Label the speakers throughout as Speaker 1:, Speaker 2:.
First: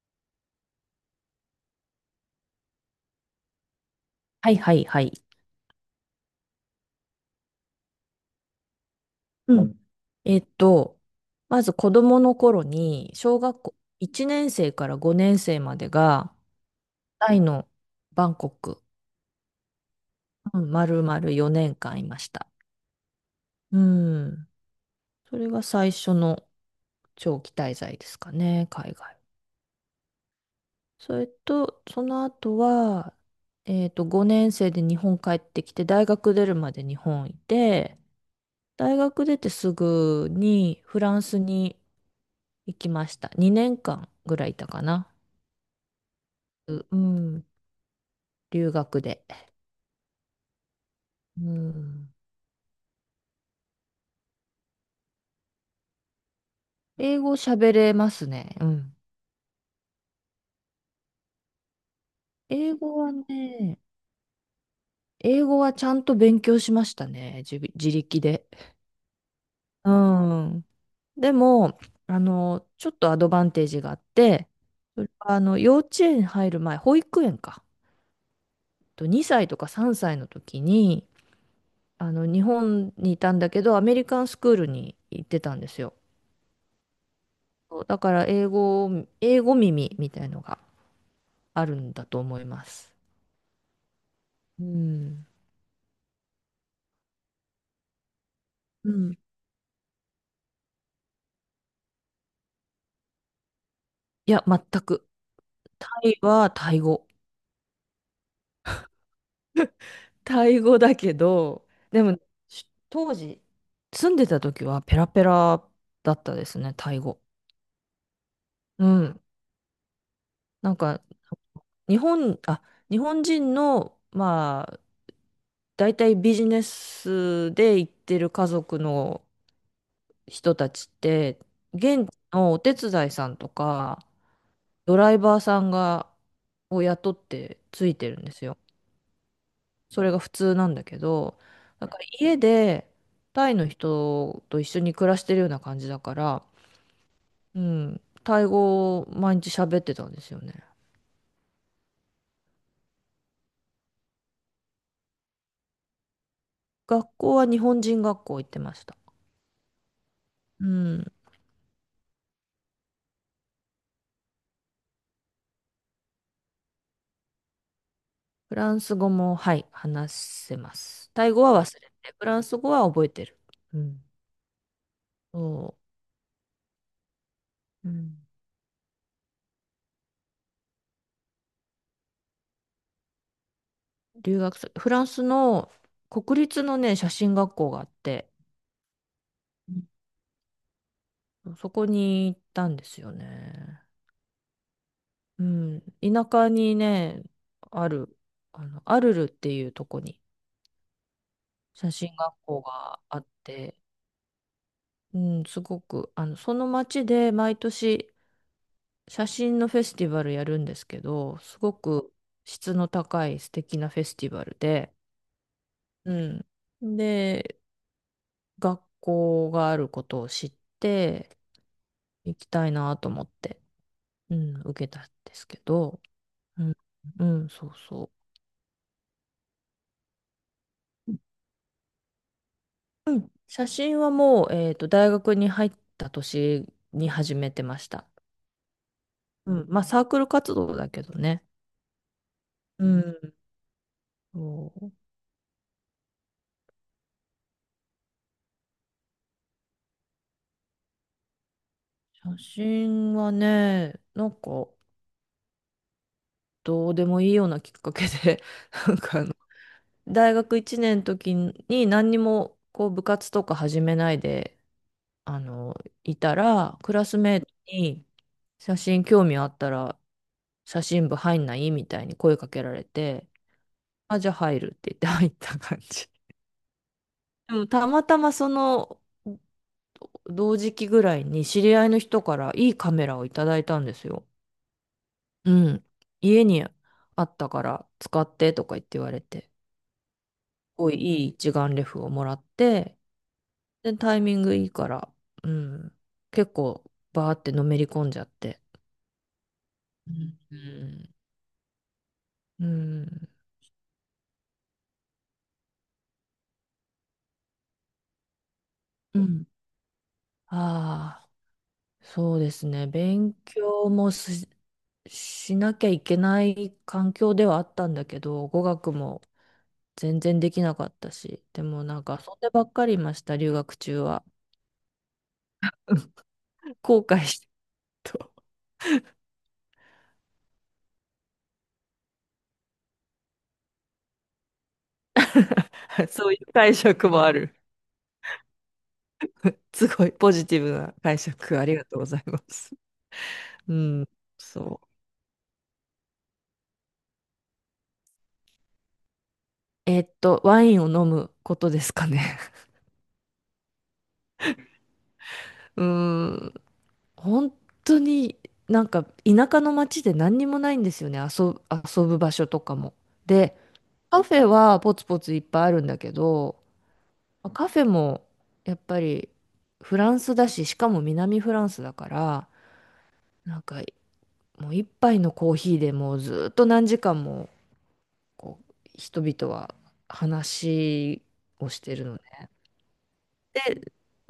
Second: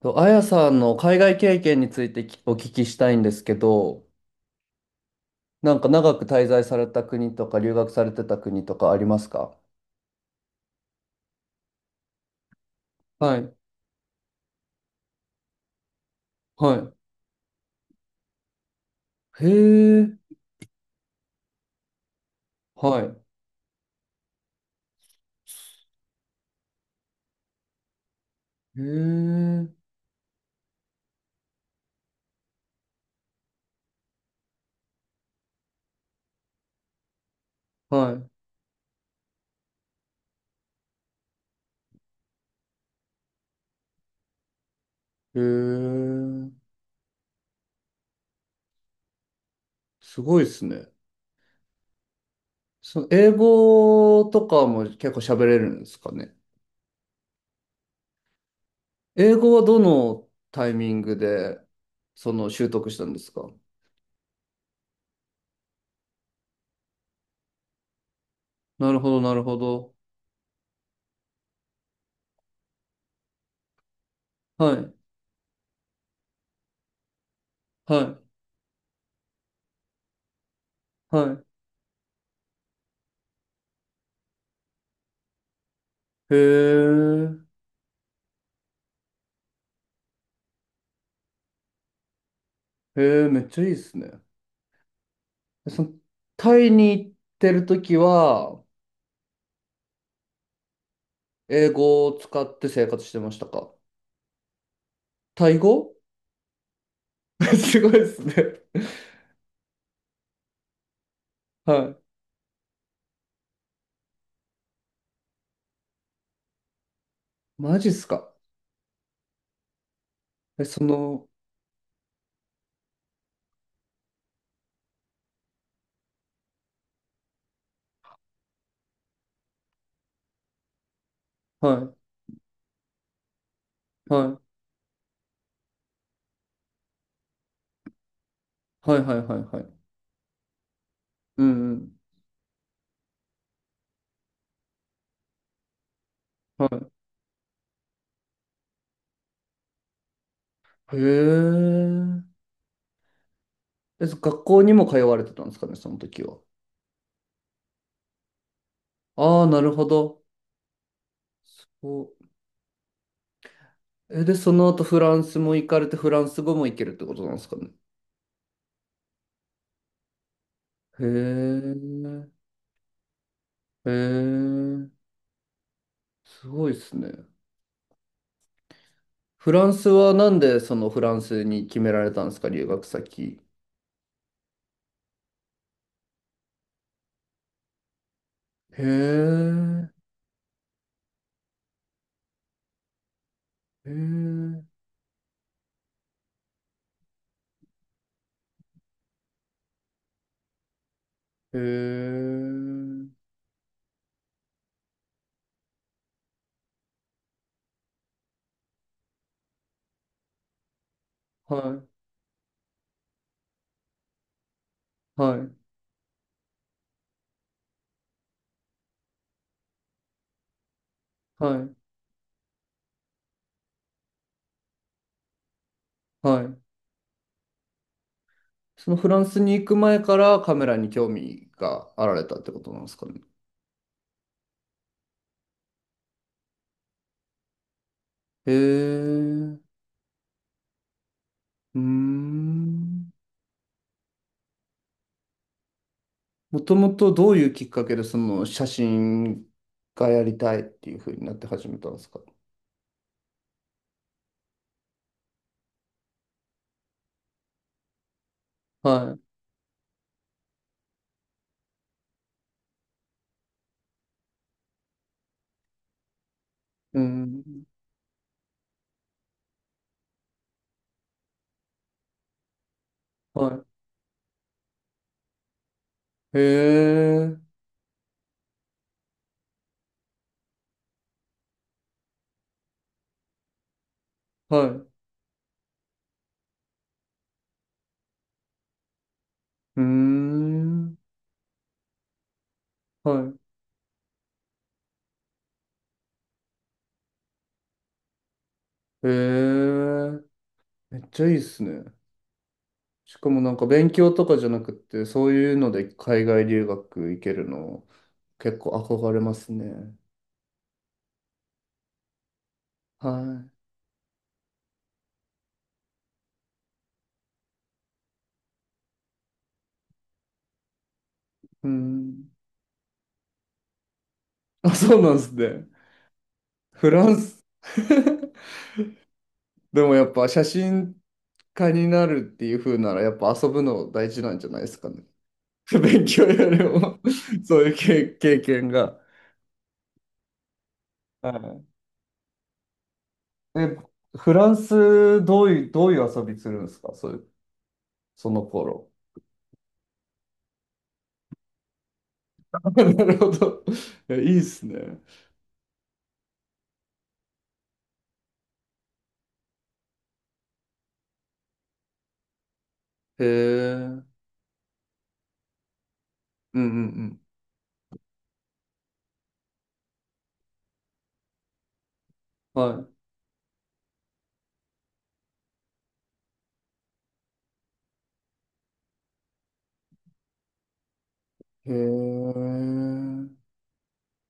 Speaker 1: と、あやさんの海外経験についてお聞きしたいんですけど、
Speaker 2: はいはいはい。
Speaker 1: なんか長く滞在された国とか留学されてた国とかありますか？
Speaker 2: うん。えっと、まず子供の頃に、
Speaker 1: は
Speaker 2: 小
Speaker 1: い、
Speaker 2: 学校1年生から5年生までが、
Speaker 1: は
Speaker 2: タイのバンコク、
Speaker 1: い。へえ、
Speaker 2: うん、丸々4年間いました。
Speaker 1: はい。
Speaker 2: うん。それが最初の長期滞在ですかね、
Speaker 1: へ
Speaker 2: 海外。
Speaker 1: え、
Speaker 2: それと、その後は、5年生で日本帰ってきて、大学出るまで日本いて、
Speaker 1: は
Speaker 2: 大学出てすぐにフランスに行きました。2年間ぐらいいたかな。
Speaker 1: い。へえ、
Speaker 2: うん、留学で。
Speaker 1: すごいですね。
Speaker 2: うん、
Speaker 1: その英語とかも結構喋れるんですかね。
Speaker 2: 英語喋れますね。うん。
Speaker 1: 英語はどのタイミングでその習
Speaker 2: 英
Speaker 1: 得し
Speaker 2: 語
Speaker 1: た
Speaker 2: は
Speaker 1: んですか？
Speaker 2: ね、英語はちゃんと勉強しましたね。自力で。
Speaker 1: なるほど、なるほ
Speaker 2: う
Speaker 1: ど。
Speaker 2: ん。でも、ちょっとアドバンテージがあって、
Speaker 1: はい、
Speaker 2: それは幼稚園入る前、保育園か。
Speaker 1: はい、
Speaker 2: と2歳とか3歳の時に、
Speaker 1: はい。
Speaker 2: 日本にいたんだけど、アメリカンスクールに行ってたんですよ。
Speaker 1: へえ。
Speaker 2: そうだから英語耳みたいのがあるんだと思います。
Speaker 1: へえ、めっちゃいいっすね。
Speaker 2: うん。
Speaker 1: その、タイに行ってるときは、
Speaker 2: うん。
Speaker 1: 英語を使って生活してましたか？
Speaker 2: いや、全く。
Speaker 1: タイ
Speaker 2: タ
Speaker 1: 語。
Speaker 2: イはタイ語。
Speaker 1: すごいっすね。
Speaker 2: タイ語だけど、
Speaker 1: はい。
Speaker 2: でも、当時、住んでた時はペラペラだったですね、タイ語。
Speaker 1: マジっすか？
Speaker 2: うん。
Speaker 1: え、
Speaker 2: なん
Speaker 1: そ
Speaker 2: か、
Speaker 1: の、
Speaker 2: 日本、あ、日本人の、まあ、大体ビジネスで行ってる家族の人たちって、
Speaker 1: は
Speaker 2: 現地のお手伝いさんとか、
Speaker 1: い、は
Speaker 2: ドライバーさんを雇ってついてるんですよ。
Speaker 1: い、はい、はい、はい、はい。
Speaker 2: それが普通なんだけど、
Speaker 1: うん、うん。
Speaker 2: だから家でタイの人と一緒に暮らしてるような感じだから、
Speaker 1: は
Speaker 2: うん、タイ語を毎日喋ってたんですよね。
Speaker 1: い。へえ。え、そ学校にも通われてたんですかね、その時は。
Speaker 2: 学校は日本人学校行ってました。
Speaker 1: ああ、なるほど。
Speaker 2: うん。
Speaker 1: そう。え、で、その後フランスも行かれて、フランス語も行けるってことなんですかね。
Speaker 2: フランス語も、はい、話せま
Speaker 1: へ
Speaker 2: す。タイ語は忘れて、フ
Speaker 1: え。
Speaker 2: ランス語は覚えてる。う
Speaker 1: へ
Speaker 2: ん。
Speaker 1: え。
Speaker 2: そ
Speaker 1: すごいですね。
Speaker 2: う。うん。
Speaker 1: フランスはなんでそのフランスに決められたんですか、留学先。
Speaker 2: 留学す、フランスの国立のね、写真学校があって、
Speaker 1: へえ、
Speaker 2: そこに行ったんですよね。
Speaker 1: へえ、
Speaker 2: うん。田舎にね、ある、アルルっていうとこに
Speaker 1: へ
Speaker 2: 写真学校が
Speaker 1: え、
Speaker 2: あって、うん、すごく、その町で毎年写真のフェスティバルやるんですけど、
Speaker 1: は
Speaker 2: すご
Speaker 1: い、
Speaker 2: く質の高い素敵なフェスティバルで、
Speaker 1: はい、
Speaker 2: うん。で、学校があることを知って、
Speaker 1: はい、
Speaker 2: 行きたいなと思って、うん、受けたんですけど、
Speaker 1: はい。
Speaker 2: うん、うん、そうそう。
Speaker 1: そのフランスに行く前からカメラに興味があられたってことなんですか
Speaker 2: う
Speaker 1: ね。
Speaker 2: ん。写真はもう、大学に入った年に始めてました。
Speaker 1: へ
Speaker 2: う
Speaker 1: え、う
Speaker 2: ん。まあ、サークル活動だけどね。
Speaker 1: ー
Speaker 2: う
Speaker 1: ん。
Speaker 2: ん。そう。
Speaker 1: もともとどういうきっかけでその写真がやりたいっていうふうになって始めたんですか。
Speaker 2: 写真はね、なんか、どうでもいいようなきっかけで、なん
Speaker 1: は
Speaker 2: か
Speaker 1: い、
Speaker 2: 大学1年の時に何にも、こう、部活とか始めないで、あの、いたら、ク
Speaker 1: う
Speaker 2: ラスメイ
Speaker 1: ん、
Speaker 2: トに、写真興味あったら、写真部入んないみたいに声かけられて、
Speaker 1: は
Speaker 2: あ、じゃあ入るって言って入った感じ。
Speaker 1: い。へえ、
Speaker 2: でもたまたまその同時期ぐらいに知り合いの人からいいカメラをいただいたんですよ。
Speaker 1: はい。
Speaker 2: うん。家にあったから使ってとか言って言われて、す
Speaker 1: うー
Speaker 2: ごい
Speaker 1: ん。
Speaker 2: いい一眼レフをもらって、
Speaker 1: は
Speaker 2: で、タイミングいいから、うん。結構バーってのめり込んじゃって。
Speaker 1: い。へ
Speaker 2: う
Speaker 1: え。め
Speaker 2: ん。
Speaker 1: っちゃいいっすね。
Speaker 2: う
Speaker 1: しか
Speaker 2: ん。
Speaker 1: もなんか勉強とかじゃなくって、そういうので海外留学行けるの、結構憧
Speaker 2: う
Speaker 1: れま
Speaker 2: ん。
Speaker 1: すね。
Speaker 2: ああ、そうですね。
Speaker 1: は
Speaker 2: 勉
Speaker 1: い。
Speaker 2: 強もしなきゃいけない環境ではあったんだけど、語学も全然できなかったし、で
Speaker 1: う
Speaker 2: もなんか
Speaker 1: ん。
Speaker 2: 遊んでばっかりいました、留学中は。
Speaker 1: あ、そうなんですね。フ
Speaker 2: 後
Speaker 1: ラン
Speaker 2: 悔し
Speaker 1: ス。
Speaker 2: てる と
Speaker 1: でもやっぱ写真家になるっていう風なら、やっぱ遊ぶの大事なんじゃないですかね。勉 強
Speaker 2: そうい
Speaker 1: よ
Speaker 2: う
Speaker 1: り
Speaker 2: 解
Speaker 1: も
Speaker 2: 釈もあ る
Speaker 1: そういう経験が。
Speaker 2: すごいポジティブな解釈、
Speaker 1: は
Speaker 2: ありがとうございます。
Speaker 1: い。
Speaker 2: う
Speaker 1: え、
Speaker 2: ん、
Speaker 1: フラン
Speaker 2: そう。
Speaker 1: ス、どういう遊びするんですかそういうその頃。
Speaker 2: ワインを飲むことですかね。
Speaker 1: なるほど。いいいっすね。
Speaker 2: うーん、本当になんか田舎の町で何にもないんですよね、遊ぶ場所とかも。
Speaker 1: へえ。
Speaker 2: で、
Speaker 1: う
Speaker 2: カフェはポツポツいっぱいあるんだけ
Speaker 1: ん
Speaker 2: ど、
Speaker 1: うん
Speaker 2: まあカフェもやっぱりフランスだし、しかも南フランスだから、
Speaker 1: うん。は
Speaker 2: なんかもう一杯のコーヒーでもうずっと何時間もこう人々は話を
Speaker 1: い。へ
Speaker 2: してるので、
Speaker 1: え。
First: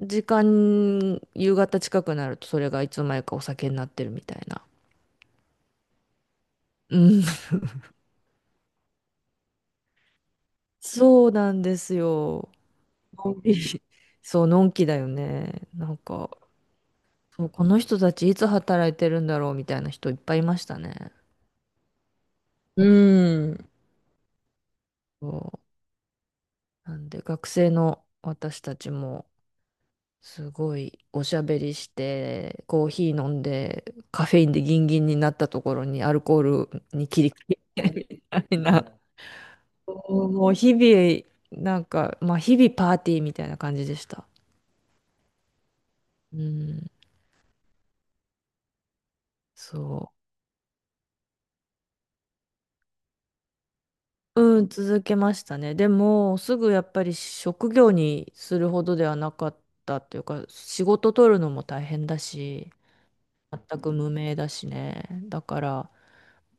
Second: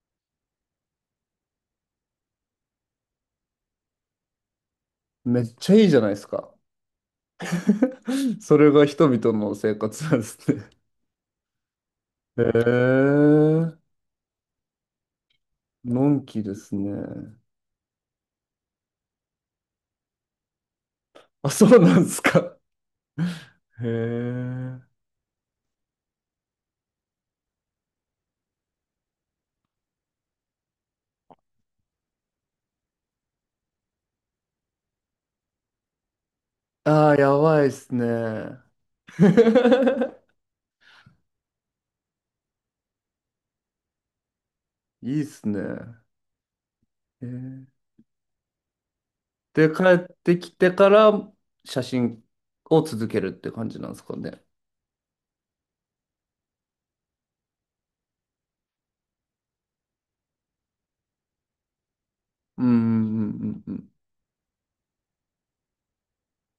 Speaker 2: で、夕方近くなるとそれがいつの間にかお酒になってるみたいな。
Speaker 1: めっちゃいいじゃないですか。
Speaker 2: うん、
Speaker 1: それが人々の生活なんですね。
Speaker 2: そうなんです
Speaker 1: へ
Speaker 2: よ。のんび
Speaker 1: え。
Speaker 2: り、そう、のんきだよね。なん
Speaker 1: のん
Speaker 2: か、
Speaker 1: きですね。
Speaker 2: そう、この人たちいつ働いてるんだろうみたいな人いっぱいいましたね。
Speaker 1: あ、そうなんですか。
Speaker 2: うん。
Speaker 1: へえ。
Speaker 2: そうなんで学生の私たちもすごいおしゃべりしてコーヒー飲んでカフェインでギンギンになったところにアルコールに
Speaker 1: ああ、
Speaker 2: 切り替
Speaker 1: やばいっ
Speaker 2: え
Speaker 1: す
Speaker 2: てみたい
Speaker 1: ね。
Speaker 2: な。 そ う、もう日々なんか、まあ日々パーティーみたいな感じでした。
Speaker 1: いいっすね。
Speaker 2: うん、
Speaker 1: へえ、で、
Speaker 2: そ
Speaker 1: 帰っ
Speaker 2: う、
Speaker 1: てきてから写真を続けるって感じなんですかね。
Speaker 2: うん、続けましたね。でもすぐやっぱり職業にするほどではなかったっていうか、仕事取るのも大変だ
Speaker 1: うん、う
Speaker 2: し、
Speaker 1: ん、うん、う
Speaker 2: 全く
Speaker 1: ん、
Speaker 2: 無名だしね。だから、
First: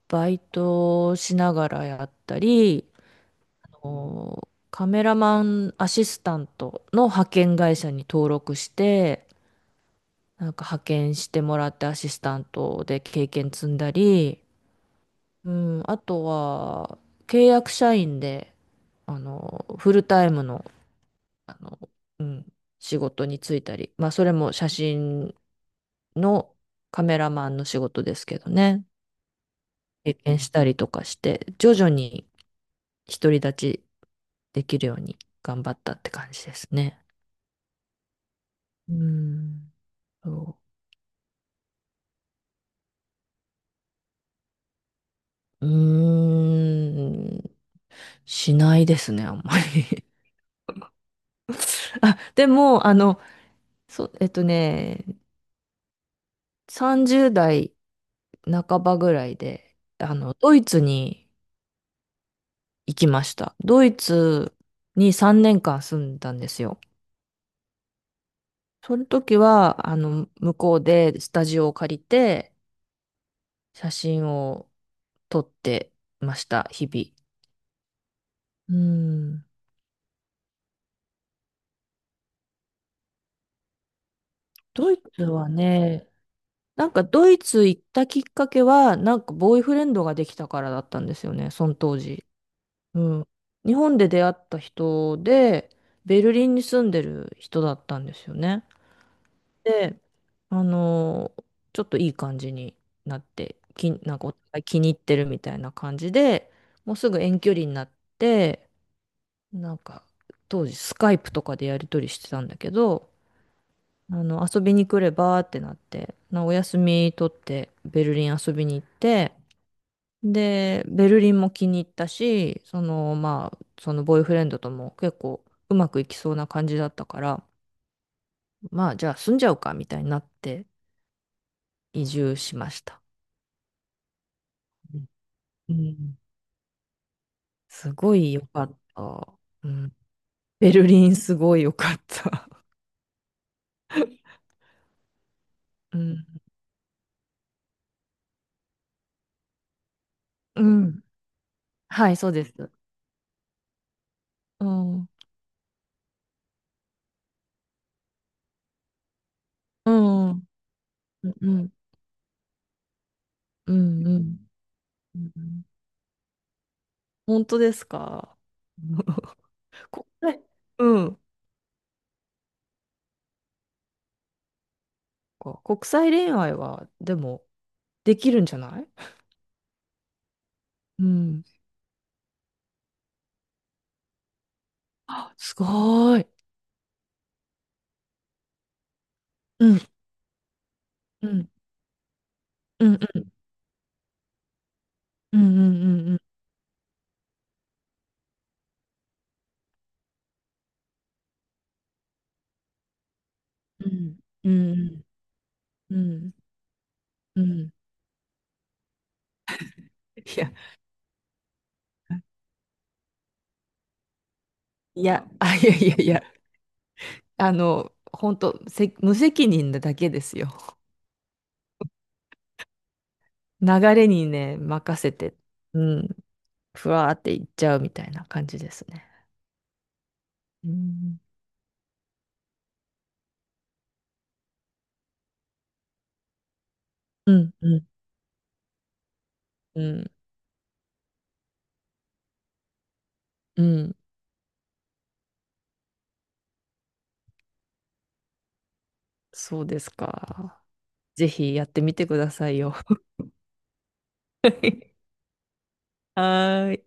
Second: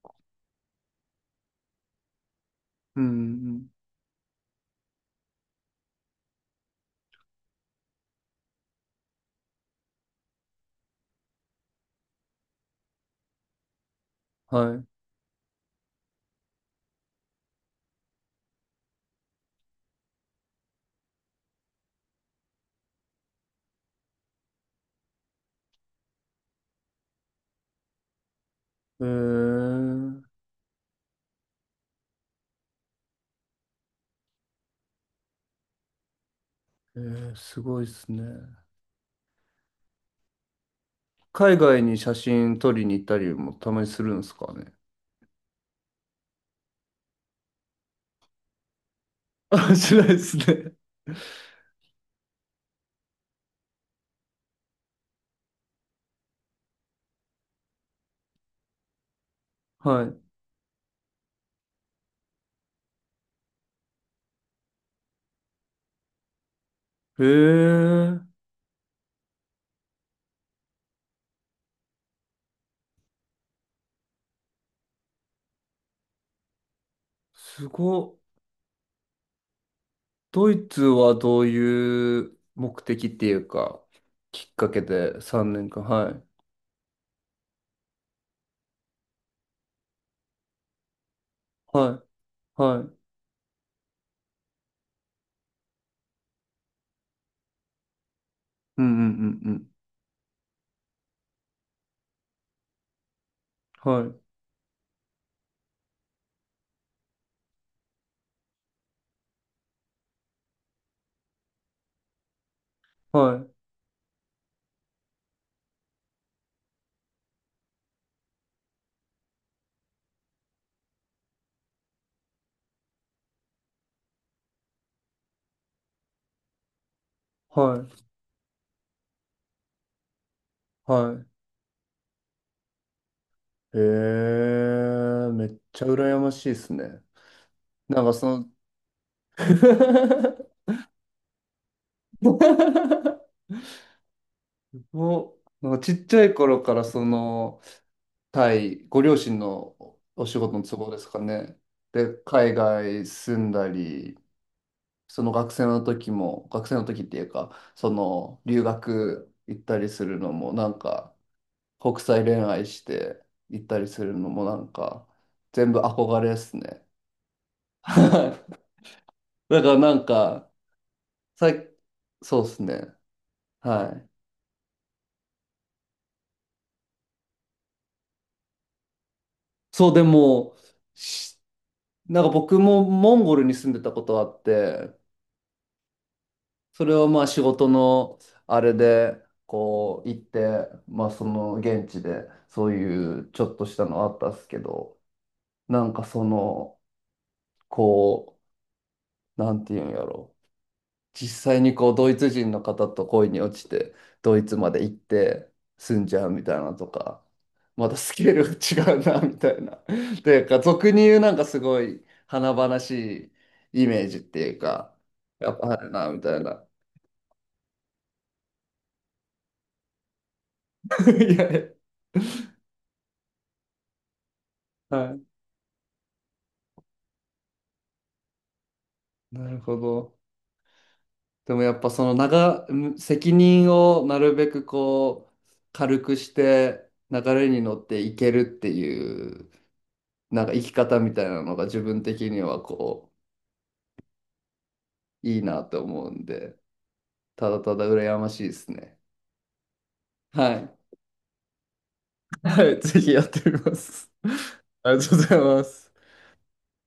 Speaker 2: バイトをしながらやったり、
Speaker 1: うんうん、
Speaker 2: カメラマンアシスタントの派遣会社に登録して、なんか派遣してもらってアシスタントで経験積んだり、
Speaker 1: はい。
Speaker 2: うん、あとは、契約社員で、フルタイムの、あの、うん、仕事に就いたり、まあ、それも写真のカメラマンの仕事ですけどね。
Speaker 1: え
Speaker 2: 経
Speaker 1: ー、
Speaker 2: 験したりとかして、徐々に独り立ちできるように頑張ったって感じですね。
Speaker 1: えー、すごいですね。
Speaker 2: うーん。そ
Speaker 1: 海外に写真撮りに行ったりもたまにするんですかね。
Speaker 2: う。うーん。しないですね、あん ま
Speaker 1: あ、し
Speaker 2: り。
Speaker 1: ないですね。
Speaker 2: あ、でも、そう、30代半ばぐらいで、
Speaker 1: は
Speaker 2: ドイツに行きました。ドイツに3年間住んだんですよ。
Speaker 1: い。へえ、
Speaker 2: その時は、向こうでスタジオを借りて、写真を撮ってました、日
Speaker 1: すごっ。
Speaker 2: 々。うん。
Speaker 1: ドイツはどういう目的っていうか、きっかけ
Speaker 2: ドイ
Speaker 1: で
Speaker 2: ツは
Speaker 1: 3年間。
Speaker 2: ね、
Speaker 1: はい。
Speaker 2: なんかドイツ行ったきっかけは、なんかボーイフレンドができたからだったんですよね、その当
Speaker 1: は
Speaker 2: 時。
Speaker 1: い。はい。うん
Speaker 2: うん。日本で出会った人で、ベルリンに住んでる人だったんですよね。
Speaker 1: うんうんうん。
Speaker 2: で、あのーちょっといい感じになって、
Speaker 1: はい。
Speaker 2: なんかお互い気に入ってるみたいな感じで、もうすぐ遠距離になって、なんか、当時スカイプとかでやり取りしてたんだけど、
Speaker 1: はい。
Speaker 2: 遊びに来ればってなって、お休み取ってベルリン遊びに行って、で、ベルリンも気に入ったし、その、まあ、そのボーイフレンドとも結構うまくいきそうな感じだったから、
Speaker 1: はい。
Speaker 2: まあ、じゃあ住んじゃうかみたいになって
Speaker 1: はい。
Speaker 2: 移住しました。
Speaker 1: へ
Speaker 2: うん。
Speaker 1: え、めっちゃ羨ましいですね。
Speaker 2: す
Speaker 1: なんか
Speaker 2: ご
Speaker 1: そ
Speaker 2: い
Speaker 1: の、
Speaker 2: 良かった。うん。ベルリンすごい良かった。
Speaker 1: もう、なんかち
Speaker 2: う
Speaker 1: っちゃ
Speaker 2: ん。
Speaker 1: い頃からその、タイ、ご両親のお仕事の
Speaker 2: う
Speaker 1: 都合で
Speaker 2: ん。
Speaker 1: すかね。
Speaker 2: は
Speaker 1: で、
Speaker 2: い、そうで
Speaker 1: 海
Speaker 2: す。
Speaker 1: 外住んだり、
Speaker 2: うん。
Speaker 1: その学生の時も、学生の時っていうか、その留学行ったり
Speaker 2: う
Speaker 1: するの
Speaker 2: ん。
Speaker 1: も、なんか
Speaker 2: うん、
Speaker 1: 国際恋愛して行っ
Speaker 2: う
Speaker 1: たりす
Speaker 2: ん、
Speaker 1: る
Speaker 2: う
Speaker 1: の
Speaker 2: ん。
Speaker 1: も、なんか
Speaker 2: うん。
Speaker 1: 全部憧れですね。
Speaker 2: 本当で すか？
Speaker 1: はい。 だからなん
Speaker 2: 国際、
Speaker 1: か、
Speaker 2: うん。
Speaker 1: さい、そうですね。はい。
Speaker 2: 国際恋愛は、でも、できるんじゃない？
Speaker 1: そう、でも、
Speaker 2: う
Speaker 1: し、
Speaker 2: ん。
Speaker 1: なんか僕もモンゴルに住んでたことあって、
Speaker 2: あ、すごい。
Speaker 1: それはまあ仕事のあれで、
Speaker 2: うん、
Speaker 1: こう行って、まあそ
Speaker 2: うん、
Speaker 1: の現地でそう
Speaker 2: うん、
Speaker 1: い
Speaker 2: う
Speaker 1: う
Speaker 2: ん、
Speaker 1: ちょっとしたのあったっすけど、
Speaker 2: うん、う
Speaker 1: なんか
Speaker 2: ん、うん、
Speaker 1: その、こう、なんていうんやろ。実際にこうドイツ人の方と恋に落ち
Speaker 2: う
Speaker 1: て
Speaker 2: ん、
Speaker 1: ドイ
Speaker 2: う
Speaker 1: ツまで行っ
Speaker 2: ん、
Speaker 1: て
Speaker 2: う
Speaker 1: 住んじゃう
Speaker 2: ん。
Speaker 1: みたいなとか、またスケールが違うなみたいな。
Speaker 2: い
Speaker 1: で
Speaker 2: や、
Speaker 1: か俗に言うなんかすごい華々しいイメージっていうか
Speaker 2: いや、
Speaker 1: や
Speaker 2: あ、
Speaker 1: っ
Speaker 2: い
Speaker 1: ぱ
Speaker 2: や
Speaker 1: あ
Speaker 2: い
Speaker 1: る
Speaker 2: やい
Speaker 1: なみ
Speaker 2: や、
Speaker 1: たいな。
Speaker 2: 本当、無責任なだけですよ。
Speaker 1: いやい
Speaker 2: 流れにね、
Speaker 1: や、
Speaker 2: 任せ
Speaker 1: はい、
Speaker 2: て、うん、ふわーっていっちゃうみたいな感じですね。
Speaker 1: なるほど。
Speaker 2: うん、
Speaker 1: でもやっぱその長ん責任をなるべくこう軽くして流
Speaker 2: う
Speaker 1: れ
Speaker 2: ん、
Speaker 1: に
Speaker 2: う
Speaker 1: 乗っ
Speaker 2: ん
Speaker 1: ていけるっていう、
Speaker 2: うん、
Speaker 1: なんか生き方みたいなのが自分的にはこう。
Speaker 2: うん、
Speaker 1: いいなと思うんで、ただただ羨ましいですね。
Speaker 2: そうです
Speaker 1: は
Speaker 2: か？
Speaker 1: い。
Speaker 2: ぜひやってみてください
Speaker 1: は
Speaker 2: よ。
Speaker 1: い、ぜひやってみます。ありが とうございます。
Speaker 2: はーい。